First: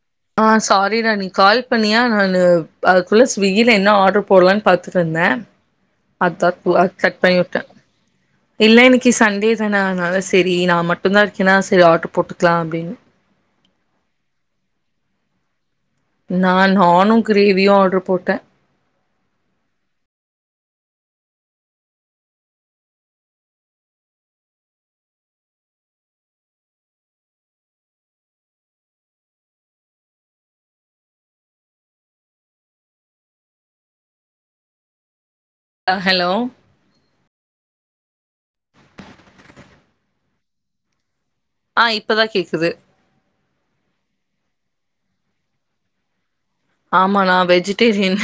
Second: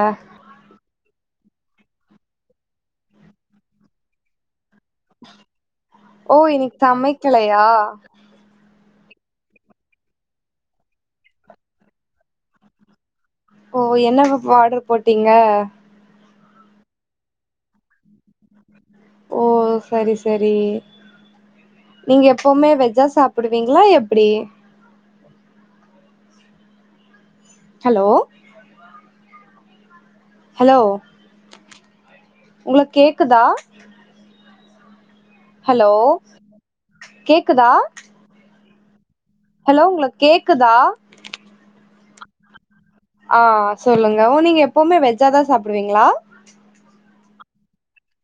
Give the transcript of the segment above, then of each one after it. அ ஆ சாரி ரணி கால் பண்ணியா நானு அதுக்குள்ளே ஸ்விகில என்ன ஆட்ரு போடலான்னு பாத்துட்டு இருந்தேன் ஓ அதான் இன்னைக்கு குவ கட் பண்ணி சமைக்கலையா விட்டேன் இல்ல எனக்கு கி சண்டே தானா அதனால செரி நான மட்டும்தான் இருக்கேன்னா செரி ஆட்டோ போட்டுக்கலாம் அப்டின்னு ஓ என்ன வ் ஆர்டர் போட்டீங்க நான நானும் கிரேவியும் ஆட்ரு போட்டேன் ஓ செரி செரி நீங்க எப்வுமே வெஜ்ஜா சாப்பிடுவீங்களா எப்டி ஹலோ ஹலோ உங்ளுக் கேக்குதா ஹலோ கேக்குதா ஹலோ உங்களு கேக்குதா ஆ இப்பதான் கேக்குது ஆ சொல்லுங்க ஓ நீங்க எப்வுமே வெஜ்ஜாதான் சாப்படுவீங்களா ஆமா நா வெஜிடேரியன்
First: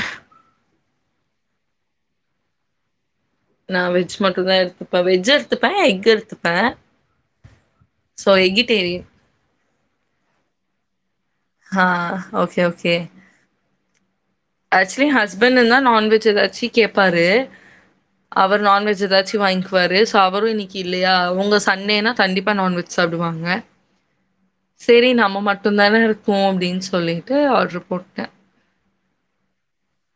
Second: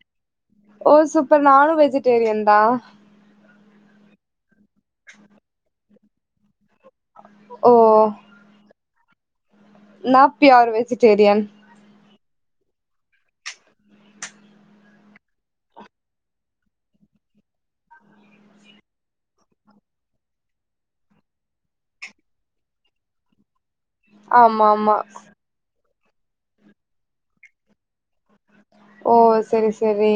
ஓ சூப்பர் நானும் வெஜிடேரியன் தான் நான வெஜ் மட்டும் தான் எடுத்துப்பேன் வெஜ் எடுத்துப்பேன் எக் எடுத்துப்பேன் ஓ சோ எகிட்டேரி ந பியர் வெஜ் ஆ ஓகே ஓகே ஆக்சுவலி ஹஸ்பண்ட் இருந்தான் நான் வெஜ் ஏதாச்சும் கேட்பாரு அவர் நான்வெஜ் ஏதாச்சும் வாங்கிக்குவாரு சோ அவரும் இன்னைக்கு இல்லயா அவங்க சண்டேனா கண்டிப்பா நான்வெஜ் சாப்படுவாங்க ஆமா ஆமா செரி நம்ம மட்டும்தானே இரு ம் அப்டின்னு சொல்லிட்டு ஆர்டரு போட்டேன் ஓ சேரி செரி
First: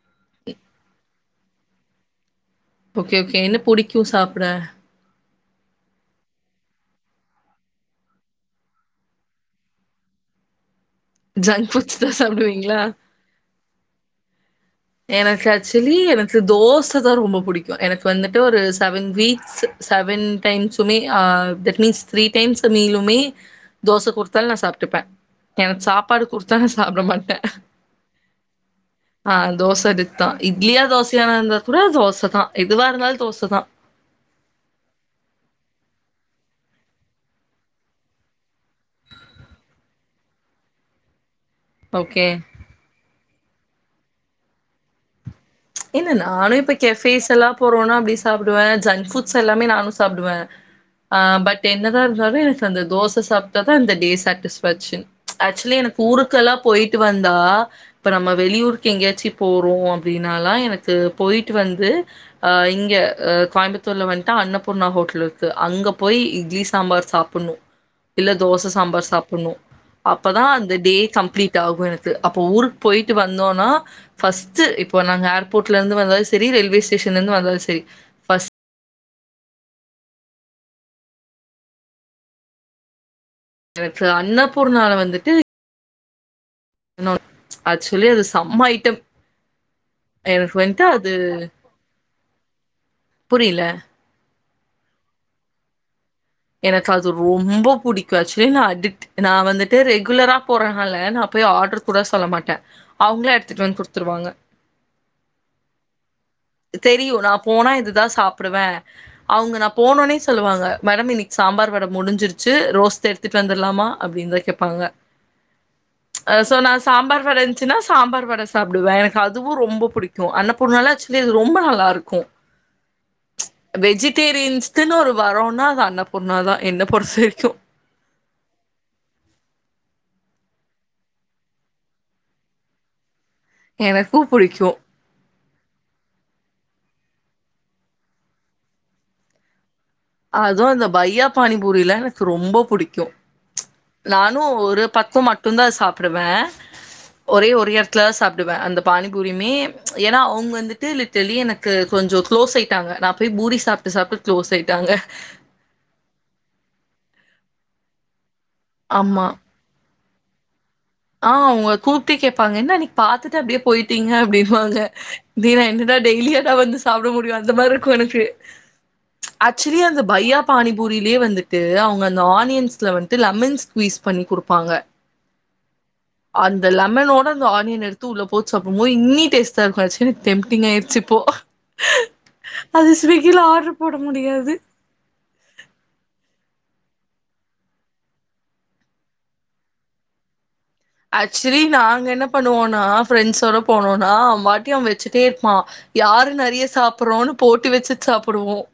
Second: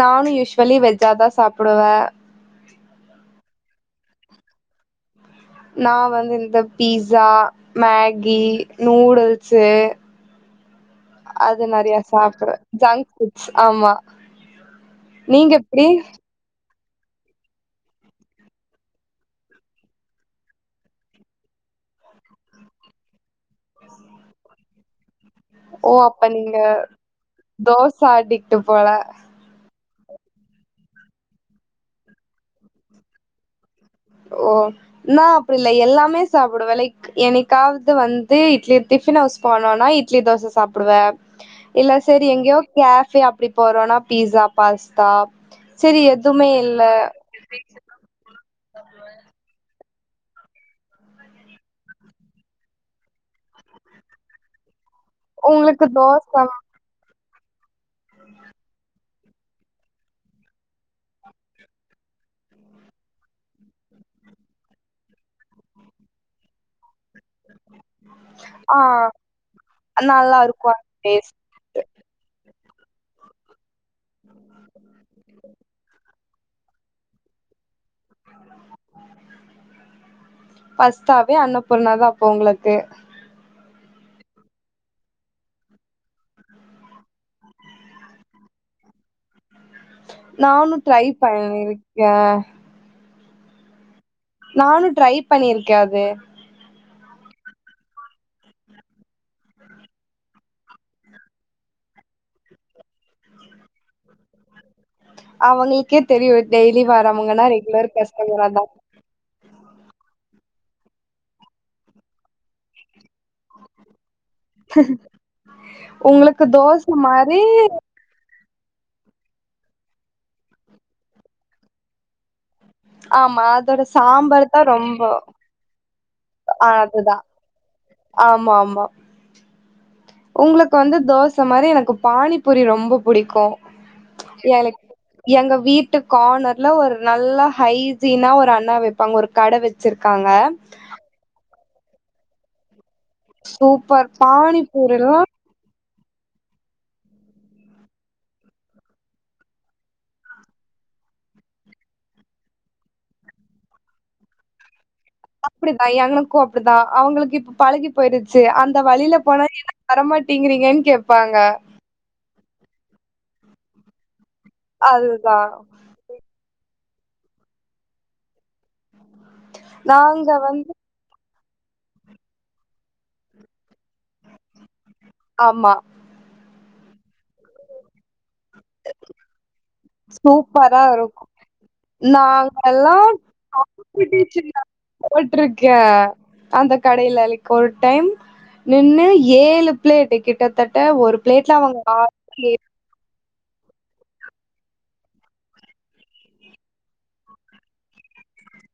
நானும் யூஸ்வலி வெஜ்ஜாதான் சாப்படுவேன் ஓகே ஓகே என்ன படிக்கும் சாப்பட நான வந்து இந்த பீஸா மேகி நூடுல்ஸு அது ஜங்க் நெறைய ஃபுட்ஸ் தான் சாப்பறேன் சாப்பிடுவீங்களா? ஜங்க்புட்ஸ் ஆமா எனக்கு நீங்க எப்டி ஆக்சுவலி எனக்கு தோ தோச தான் ரொம்ப பிடிக்கும் எனக்கு வந்துட்டு ஒரு seven weeks seven times May that means three times மீலுமே தோச கொடுத்தால்னே நா சாப் [inaudible] ஓ அப்ப நீங்க மாட்டேன். தோசை அடிட்டு போல தோசை எடுத்து தான் இட்லியா தோசையான இருந்தா கூட தோசை தான் எதுவா இருந்தாலும் தோசைதான் ஓ நான அப்டி இல்ல எல்லாமே சாப்படுவேன் லைக் என்னைக்காவது வந்து இட்லி டிஃபின் ஹவுஸ் போனோனா இட்லி தோசை சாப்படுவேன் இல்ல ஓகே. செரி எங்கேயோ கேஃபே அப்டி பரோனா பிஸா பாஸ்தா செரி என்ன எதுமே ஸ்நானும் இப்ப இல்ல கெபேஸ் எல்லாம் போறோம்ன்னா அப்டி சாப்படுவேன் ஜன் ஃபுட்ஸ் எல்லாமே நானும் சாப்படுவேன் பட் என்னதான் இருந்தாலும் எனக்கு அந்த தோசை சாப்பட்டா தான் அந்த டே சாட்டிஸ்ஃபேஷன் ஆக்சுலி உங்களுக்கு எனக்கு தோச ஊருக்கெல்லாம் போயிட்டு வந்த் தா இப்பநம்ம வெளியூர்க்கு எங்காயாச்சி போறோம் அப்டினு நான எனக்கு போயிட்டு வந்து இங்க கோயம்புத்தூர்ல வந்துட்டுா அன்னபூர்ணா ஹோட்டல் இருக்கு அங்க போய் இட்லி சாம்பார் சாப்பட இல்ல தோசை ஆ சாம்பார் சாப்படணும் நல்லா அப்தான் இருக்கு அந்த டே டேஸ்ட் கம்ப்ளீட் ஆகும் எனக்கு அப்ப ஊரு போயிட்டு வந்தோனா ஃபஸ்ட் இட் நாங்க ஏரோர்ட்ல இருந்து வந்த வந்த செரி ரயில்வேஸேஷன்ல இருந்து வந்தாலும் செரி பஸ் பஸ்டாவே அன்னபூர்ணாதான்ப்ப உங்களுக்கு எனக்கு அண்ணாபூர்னால வந்துட்டு நோ ஆக்சுலி அது செம்மயிட்டம் நானும் ட்ரை பணணிருக்கேன் புரில நானும் ட்ரை பண்ணிருக்கேன் அது எனக்கு அது ரொம்ப புடிக்கும் ஆக்சுலி நான நான வந்துட்டு ரெகுலரா போறதுனால நான போய் ஆர்டர் கூட சொல்ல மாட்டேன் அவங்கள எடுத்துட்டு வந்து கொடுத்துருவாங்க அவங்களுக்கே தெரியும் டெய்லி தெரியு நா வரவங்கனா போனா ரெகுலர் இதுதா கஸ்டமரா சாப்டுவே தான் அவங்க நா போனோனே சொல்லுவாங்க மேம் நீக் சாம்பார் வட முடிஞ்சிருச்சு ரோஸ் தே எடுத்துட்டு வந்துடலாமா அப்டின்னு தான் கேட்பாங்க உங்களுக்கு சோ நான் தோச சாம்பார் வட மாரி இருந்துச்சுன்னா சாம்பார் வட சாப்படுவேன் எனக்கு அதுவும் ரொம்ப பிடிக்கும் அண்ணபூர்னால ஆக்சுலி அது ரொம்ப நல்லா இருக்கும் ஆமா அதோட சாம்பார் தான் ரொம்போ பொண்ணாதான் என்ன பொறுத்த வரைக்கும் ஆமா ஆமா உங்களுக்கு வந்த தோசை மாரி எனக்கு பானிபூரி ரொம்ப புடிக்கும் எனக்கு புடிக்கு எளக் எங்க வீட்டு கானர்ல ஒரு நல்லா ஹைசினா ஒரு அண்ணா வைப்பாங்க ஒரு கட வச்ச அதும் அந்த பையா பானி பூரி எல்லாம் எனக்கு ரொம்ப பிடிக்கும் சூப்பர் [unintelligible] நானு ஒரு பானிபூரிலா பத்து மட்டும்தா சாப் பிடுவேன் ஒரே ஒருே இடத்துல சாப்படுவேன் அந்த பானிபூரியுமே ஏன்னா அவுங்க வந்துட்டு லிட்டலி எனக்கு கொஞ்சம் க்ளோஸ் ஆயிட்டாங்க நான போய் பூரி சாப்பட்டு சாப்பட்டுகுளோஸ் ஆயிட் தாங்க அப்டிதான் எங்களுக்கும் அப்டிதான் அவங்களுக்கு இப்ப பழகி போயிருது செரி அந்த வழியில ஆமா போனா என்ன வரமாட்டேங்கிறீங்க ஆ உங்க கூப்பிட்டே கேடப்பாங்க என்ன அன்னைக்கு பாத்துட்டு அப்டியே போயிட்டீங்க அப்டி போங்க அதுதா தீனா என்னடா டெய்லி எதா வந்து சாப்பட முடியும் அந்த மாரி இருக்கும் எனக்கு ஆச்சுவலி அந்த நாங்க பையா வந்து பானிபூரியிலேயே வந்து து அவுங்க அந்த ஆனியன்ஸ்ல வந்துட்டு லெமன்ஸ் குவிஸ் பண்ணி கொடுப்பாங்க ஆமா அந்த லெமனோட அந்த ஆனியன் எடுத்து உள்ள போச்சு அப்போ மோ இன்னி டேஸ்டா இருக்கு ஆக்சுவலி டெம்டிங் சூப்பரா ஆயிடுச்சு போ இருக்கு அது நாங்கல்லா ஸ்விக்கில ஆர்டர் போட முடியாது காம்படிஷன்ல போட்ருக்கே அந்த கடையில அன்னைக்கி ஒரு டைம் நின்னு ஏழு பிளேட்டு கிட்டத் த்தட்ட ஒரு பிளேட்ல அவங்க ஆறு ஏழு ப்ரெண்ட்ஸோட போனோம்னா அவன் வாட்டி அவன் வச்சுட்டே இருப்பான் யாரு நெறைய சாப்பறோன்னு போட்டி வச்சுட்டு சாப்படுவோம்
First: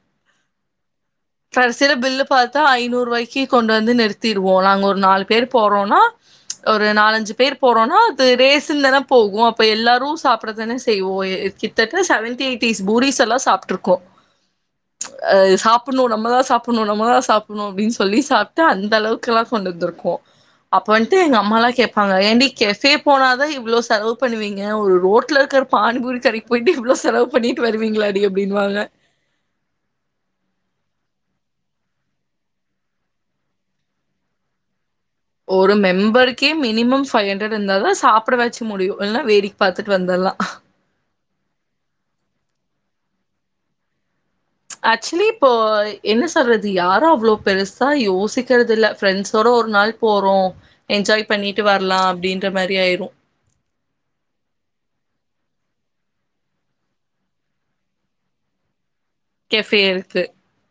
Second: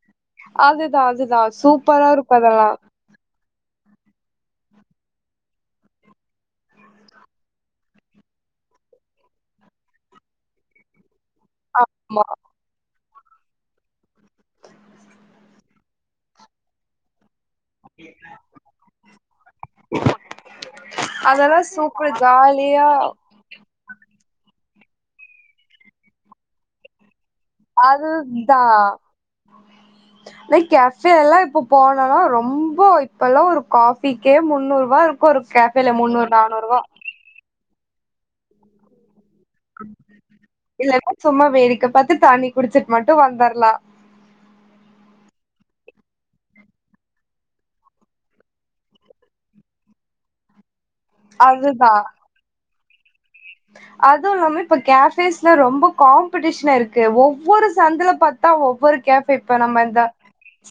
அதுதா அதுதா சூப்பரா இருக்கு பாத்தா அதெல்லா ஐநூறு ரூபாய்க்கு கொண்டு வந்து நிறுத்திருவோம் நாங்க ஒரு நாலு பேர் போறோம்னா ஒரு ஒரு நாலஞ்சு பேர் போறோம்னா அது ரேசன்ன தானே போகும் அப்ப எல்லாரும் சாப்படற தானே செய்வோம் கிட்டத்தட்ட ஆமா செவன்டி எயிட்டிஸ் பூரிஸ் எல்லாம் சாப்பட்டு இருக்கோம் சாப்படணும் நம்மதான் சாப்படணும் நம்மதான் சாப்பட னும் அப்டின்னு சொல்லி சாப்பட்டு அந்த அளவுக்குெல்லாம் கொண்டு வந்திருக்கோம் அப்ப வந்துட்டு எங்க அதெல்லா அம்மாலாம் சூப்பர் அவ ஏன்டி ஜாலியா கெஃபே போனாதான் இவ்வளோ லவ் பண்ணுவீங்க ஒரு ரோட்ல இருக்கிற பானிபூரி தட போயிட்டு இவ்வளோ செலவு பண்ணிட்டு அது வருவீங்களாடி அப்டின்வாங்க தான் நான் கெஃபே எல்லாம் இப்ப போனாலா ரொம்போ இப்பல்லா ஒரு காஃபிக்கே முந்நூறு ரூபா இருக்கும் ஒரு மெம்பருக்கே மினிமம் ஃபைவ் ஹண்ட்ரட் ருந்தாதா சாப்படவாச்சு முடியு இல்லனா வேடிக் இல்லன்னா சும்மா வேடிக்க பாத்து தண்ணி குடிச்சுட் மட்டும் வந்துரலாம் ஆக்சுவலி இப்போ என்ன சொல்றது யாரும் அவ்வளோ பெருசா யோசிக்கிறது இல்ல ஃப்ரெண்ட்ஸோட ஒரு நாள் போறோம் என்ஜாய் பண்ணிட்டு வரலாம் அப்புடின்ற மாரியாயிரும் [inaudible] அதுவும் இல்லாம இப்ப கேபேஸ்ல ரொம்ப காம்படிஷன் இருக்கு ஒவ்வொரு சந்தல பாத்தா ஒவ்வொரு கஃபே இப்ப நம்ம கெஃபே எந்தா இருக்கு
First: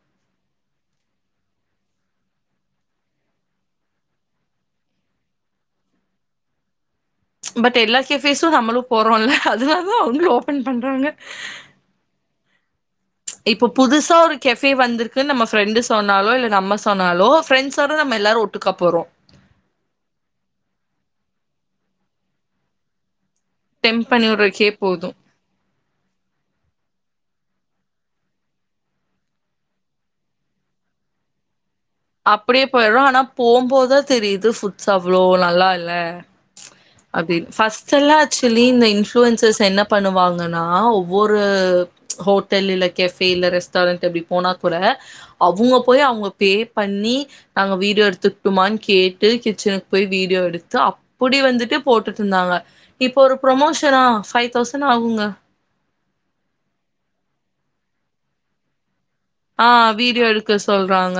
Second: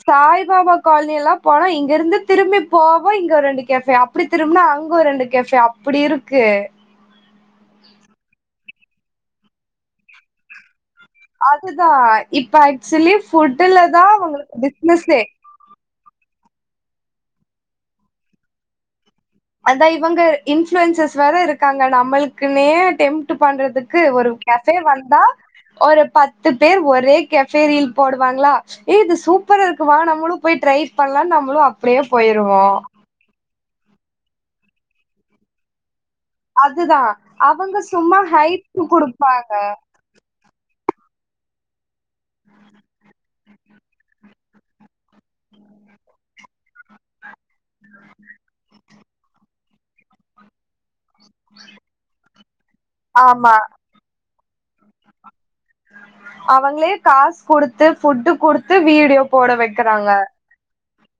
சாய் பாபா காலனி எல்லாம் போனா இங்க இருந்து திரும்பி போவோ இங்க ரெண்டு கேஃபே அப்டி திரும்பனா அங்க ரெண்டு கேஃபே அப்டி இருக்கு பட் எல்லா கேஃபேஸும் நம்முலும் போறோம்ல அதனாலதான் அவங்கள ஓபன் பண்றாங்க அதுதான் இப்ப ஆக்சுவலி இப்போ ஃபுட்டு தான் புதுசா ஒரு உங்களுக்கு கெஃபே பிசினஸ்சே வந்திருக்குன்னு நம்ம ஃப்ரெண்டு சொன்னாலோ இல்ல நம்ம சொன்னாலோ பிரெண்ட்ஸோட நம்ம எல்லாரும் ஒட்டுக்கா போறோம் அதான் இவங்க இன்ஃளுயன்சஸ் வேற இருக்காங்க நம்மளுக்குனே டெம் ட்டு பண்றதுக்கு டெம்ப் பண்ணி ஒரு விட்றக்கே கஃபே போது வந்தா ஒரு பத்து பேர் ஒரே கபேரியில் போடுவாங்களா ஏ இது சூப்பர் இருக்குவ நம்மளும் போய் ட்ரைவ் பண்ணலாம் நம்பளு அப்டியே போயிருவோம் போகுபோதுதான் தெரியுது ஃபுட்ஸ் அவ்ளோ நல்லா இல்ல அதுதா அப்படின் அவங்க ப்ஸ்ட் சும்மா எல்லாம் ஆக்சுவலி ஹைப் இந்த குடுப்பாங்க இன்ஃப்ளுயுன்சர் என்ன பண்ணுவாங்கன்னா ஒரு ஹோட்டல்ல கேபே இல்ல ரெஸ்டாரண்ட் அப்டிப் போனா கூட அவங்க போய் அவங்க பே பண்ணி நாங்க வீடியோ எடுத்துட்டுனு கேட்டு கிச்சனுக்கு போய் வீடியோ எடுத்து அப்படி போட்டுட்டு இருந்தாங்க இப்ப ஒரு ஆமா பரொமோஷனா பைவ் தோசன அவுங்க அவங்களே காசு கொடுத்து ஃபுட்டு கொடுத்து வீடியோ போட ஆஹ் வைக்கிறாங்க வீடியோ எடுக்க சொல்றாங்க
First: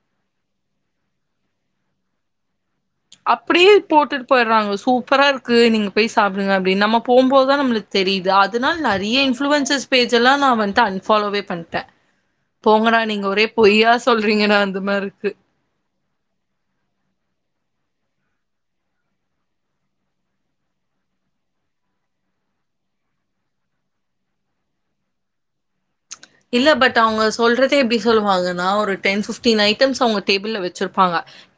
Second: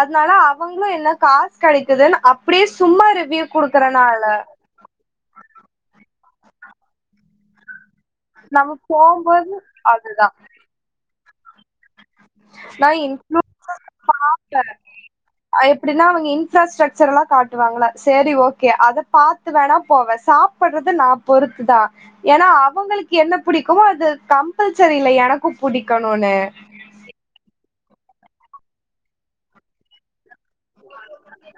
அதனால அவங்களு என்ன காசு கெடைக்குதுன்னு அப்படியே சும்மா ரிவ்யூ அப்படியே குடுக்கறனால போட்டுட்டு போய்டுறாங்க சூப்பரா இருக்கு நீங்க பேசு சாப்புடுங்க அப்படினு நம்ம போபோதுதான் நம்ளுக் தெரியுது நம்ம அதனால் நிறைய போம்போது இன்ஃப்ளுவன்சஸ் அதுதா பேஜ்ஜெல்லாம் நான் வந்து அன்ஃபாலோவே பண்ட்டேன் நான் போங்கடா நீங்க ஒரே இன்ஃப்ரன்ஸ் பொய்யா சொல்றீங்கடா அந்த [unintelligible] மாரி இருக்கு எப்படின்னா அவங்க இன்ஃராஸ்ட்ரக்சர் எல்லாம் காட்டுவாங்கள செரி ஓகே அத பார்த்து வேணா போவேன் சாப்படுறது நான் பொறுத்துதான் ஏன்னா அவங்களுக்கு என்ன பிடிக்குமோ அது கம்பல்சரி இல்ல எனக்கும் புடிக் இல்ல பட் அவங்க சொல்றதே எப்படி சொல்லுவாங்கன்னா ஒரு டென் ஃபிப்டீன் ஐட்டம்ஸ் அவங்க டேபிள்ல வச்சிருப்பாங்க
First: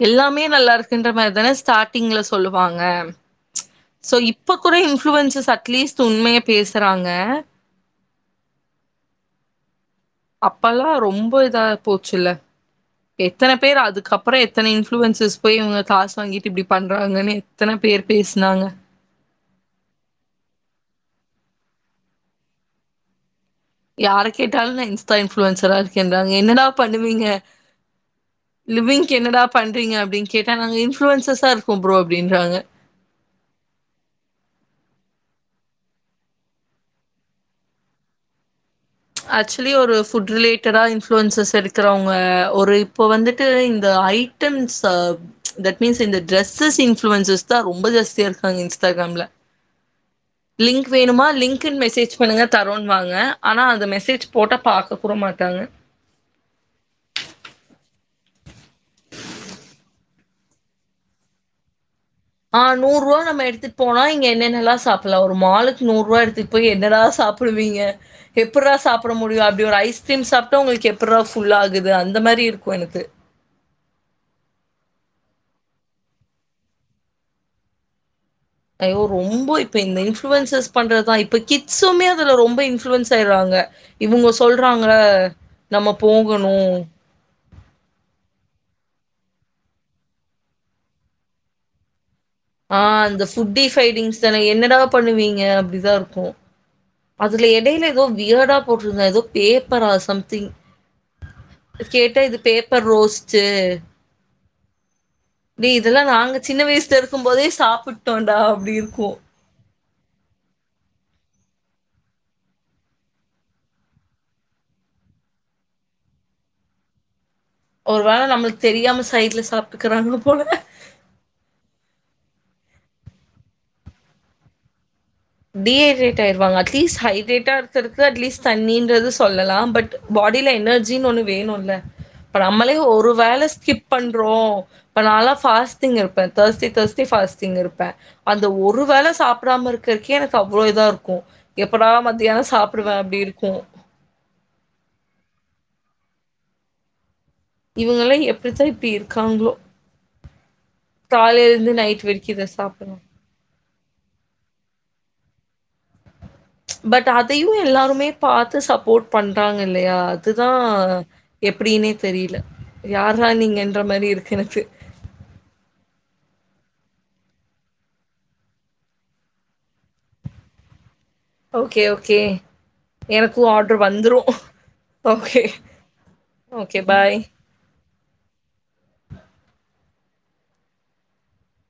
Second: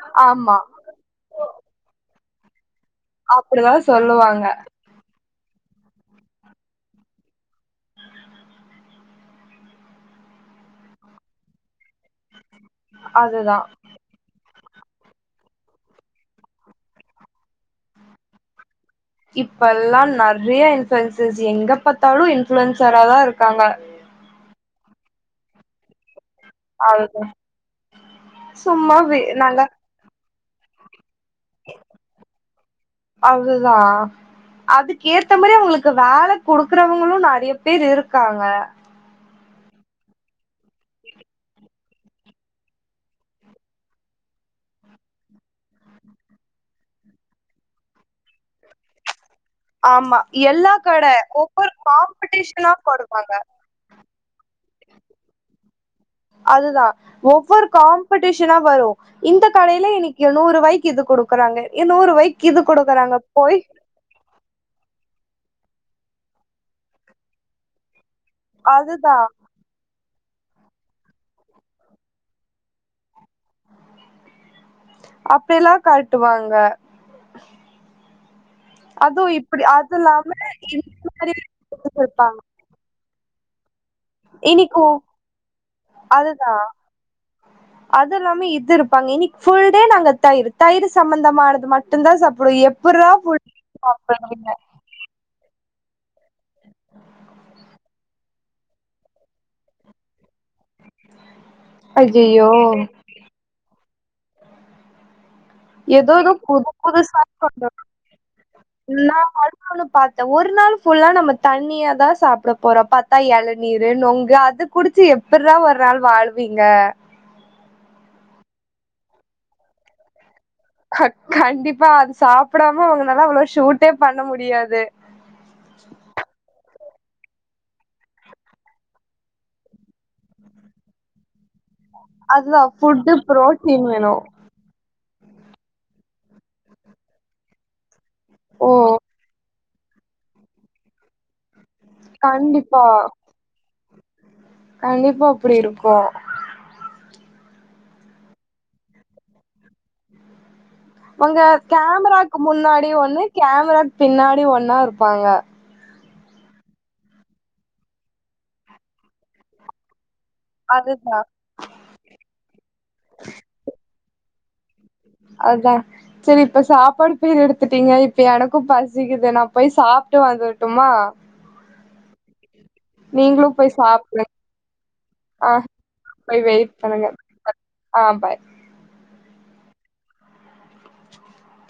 எல்லாமே ஆமா நல்லா இருக்குன்ற மாரி தானே ஸ்டாட்டிங்ல சொல்லுவாங் ஹா அப்டிதா சோ சொல்லுவாங்க இப்ப கூட இன்புளுவன்சஸ் அட்லீஸ்ட் உண்மைய பேசுறாங்க [inaudible] அப்ல்லாம் ரொம்ப இதா போச்சுல்ல எத்தனை அதுதா பேர் அதுக்கப்பறம் எத்தனை இன்ஃப்ளுவன்சஸ் போய் இவங்க காசு வாங்கிட்டு இப்டி பண்றாங்கன்னு எத்தனை பேர் பேசுனாங்க இப்ப எல்லாம் நெறைய இன்ஃளுவன்சஸ் எங்க பாத்தாலும் இன்ஃளுன்சரா தான் இருக் யார கேட்டாலும் நா இன்ஃபுளுலன்சரா இரு ங்க என்னடா அது பண்ணுவீங்க சும்மா லிவிங்க் வி என்னடா நாங்க பண்றீங்க அப் கேட்டானங்க இன்ஃளுவன்சஸா இருக்கும் ப்ரோ அப்டின்குறாங்க அதுதா அதுக்கு ஏத்த மாரி அவங்களுக்கு வேல கொடுக்குறவங்களும் நெறைய பேர் இருக்காங்க ஆக்சுவலி ஒரு ஃபுட் ரிலேட்டடா இன்ஃளுவன்சஸ் இருக்கிறவங்க ஒரு இப்போ வந்துட்டு இந்த ஐட்டம்ஸ் தட் மீன்ஸ் இந்த ட்ரெஸ்ஸஸ் இன்ஃளுவன்சஸ் தான் ரொம்ப ஜாஸ்தியா இருக்காங்க இன்ஸ்டாகிராம்ல ஆமா எல்லா லிங்க் கட வேணுமா ஒவ்வொரு லிங்க்ன்னு மெசேஜ் பண்ணுங்க காம்படிஷனா தரோன்னுவாங்க போடுவாங்க ஆனா அந்த மெசேஜ் போட்ட பாக்க கூட மாட்டாங்க அதுதான் ஒவ்வொரு காம்படிஷனா வரும் இந்த கடயில இன்னைக்கு நூறு ரூவாய்க்கு இது குடுக்குறாங்க நூறுவாய்க்கு ஆ இது நூறுபா குடுக்குறாங்க நம்ம போய் எடுத்துட்டு போனோ ங்க என்னெல்லா சாப்பட லாம் ஒரு மாலுக்கு நூறு ரூபாய் எடுத்துட்டு போய் என்னடா சாப்படுவீங்க எப்ட்ரா சாப்பட அதுதா முடியும் அப்டிய ஒரு ஐ ஐஸ்கிரீம் சாப்பட்டு உங்களுக்கு எப்புட்ரா ஃபுல்லாகுது அந்த மாரி இருக்கும் எனக்கு அப்டியெல்லாம் காட்டுவாங்க ஐயோ அதுவு ரொம்ப இப்டி இப்ப அது இந்த இல்லாம இன்ஃளுவன்சஸ் இந்த பண்றதுதான் மாரி இப்ப கிட்ஸுமே அதுல இருப்பாங்க ரொம்ப இன்ளுவன்ஸ் ஆயடுறாங்க ங்க இவங்க இன்னைக்கு சொல்றாங்கள நம்ம அதுதா போகணும் புல்டே நாங்க தயிர் தயிர் சம்பந்தமானது மட்டும் தான் சாப் ஆ அந்த ஃபுட்டீஸ் பைண்டிங் அத என்னடா பண்ணுவீங்க அப்டி இத இருக்கும் அதுல இடயில ஏதோ வியர்டா போட்டிருந்தா ஏதோ பேப்பரா சம்திங் கேட்ட இது ஐயையோ பேப்பர் ரோஸ்ட்டு அப்டி இதெல்லாம் ஏதோ ஏதோ நாங்க சின்ன புது வயசுல இருக்கும் புதுசா போதே சாப்பட்டோடா அப்டி இருக்கும் பாத்தா ஒரு நாள் ஃபுல்லா நம்ம தண்ணியாதான் சாப்பட போறோம் பாத்தா இளநீரு நொங்கு அது குடிச்சு எப்ட்ற ஒரு நாள் வாழ்வீங்க ஒரு வேள நம்மளுக்கு தெரியாம சைடு்ல சாப்ட்டுக்குறாங்க போல கண்டிப்பா அது சாப்படாம அவங்க நாலா அவ்வளவு ஷூட்டே பண்ண முடியாது டீஹைடரேட் ஆயிருவாங்க ப்ளீஸ் ஹட்ரேட்டா இருகறதுக்கு அட்லீஸ்ட தண்ணின்றத சொல்லலாம் பட் பாடியில எனர்ஜின்னு ஒன்று வேணும் இப்ப அதுதா நம்மலே ஒரு ஃபுட்டு வேள ஸ்கிப் புரோட்டீன் வேணு பண்றோம் இப்ப நால பாஸ்டிங் இருப்பேன் தேர்ஸ்டே தேர்ஸ்டே பாஸ்டிங் இருப்பேன்ர அந்த ஓ ஒரு வேளை சாப்பிடாம இருக்கு இருக்கே எனக்கு அவ்வளோ இதான் இருக்கும் எப்படா மத்தியானம் கண்டிப்பா சாப்பிடுவேன் அப்படி இருக்கும் கண்டிப்பா அப்படி இருக்கும்கோ இவங்களாம் எப்படித்தான் இப்படி இருக்காங்களோ உங்க காலைல இருந்து நைட் வரைக்கு கேமராக்கு இத முன்னாடி சாப்பட்றோ ஒண்ணு கேமராக்கு பின் வாங்க பட் அதையும் எல்லாருமே பார்த்து சப்போர்ட் பண்றாங்க இல்லையா அதுதான் அதுதா எப்படனே தெரியல யாரா நீங்க என்ற மாதிரி இரு எனனச்சு அதான் சரி இப்ப சாப்பாடு போயர் எடுத்துட்டீங்க இப்ப எனக்கும் பசிக்குது நான் போய் சாப்பிட்டு வந்துட்டுமா ஓகே ஓகே எனக்கும் நீங்களும் போய் ஆர்டர் சாப்பங்க வந்துரும். ஓகே, ஆஹ்ய் வெய்ட் ஓகே பண்ணுங்க பாய். ஆஹ் பாய் [inaudible]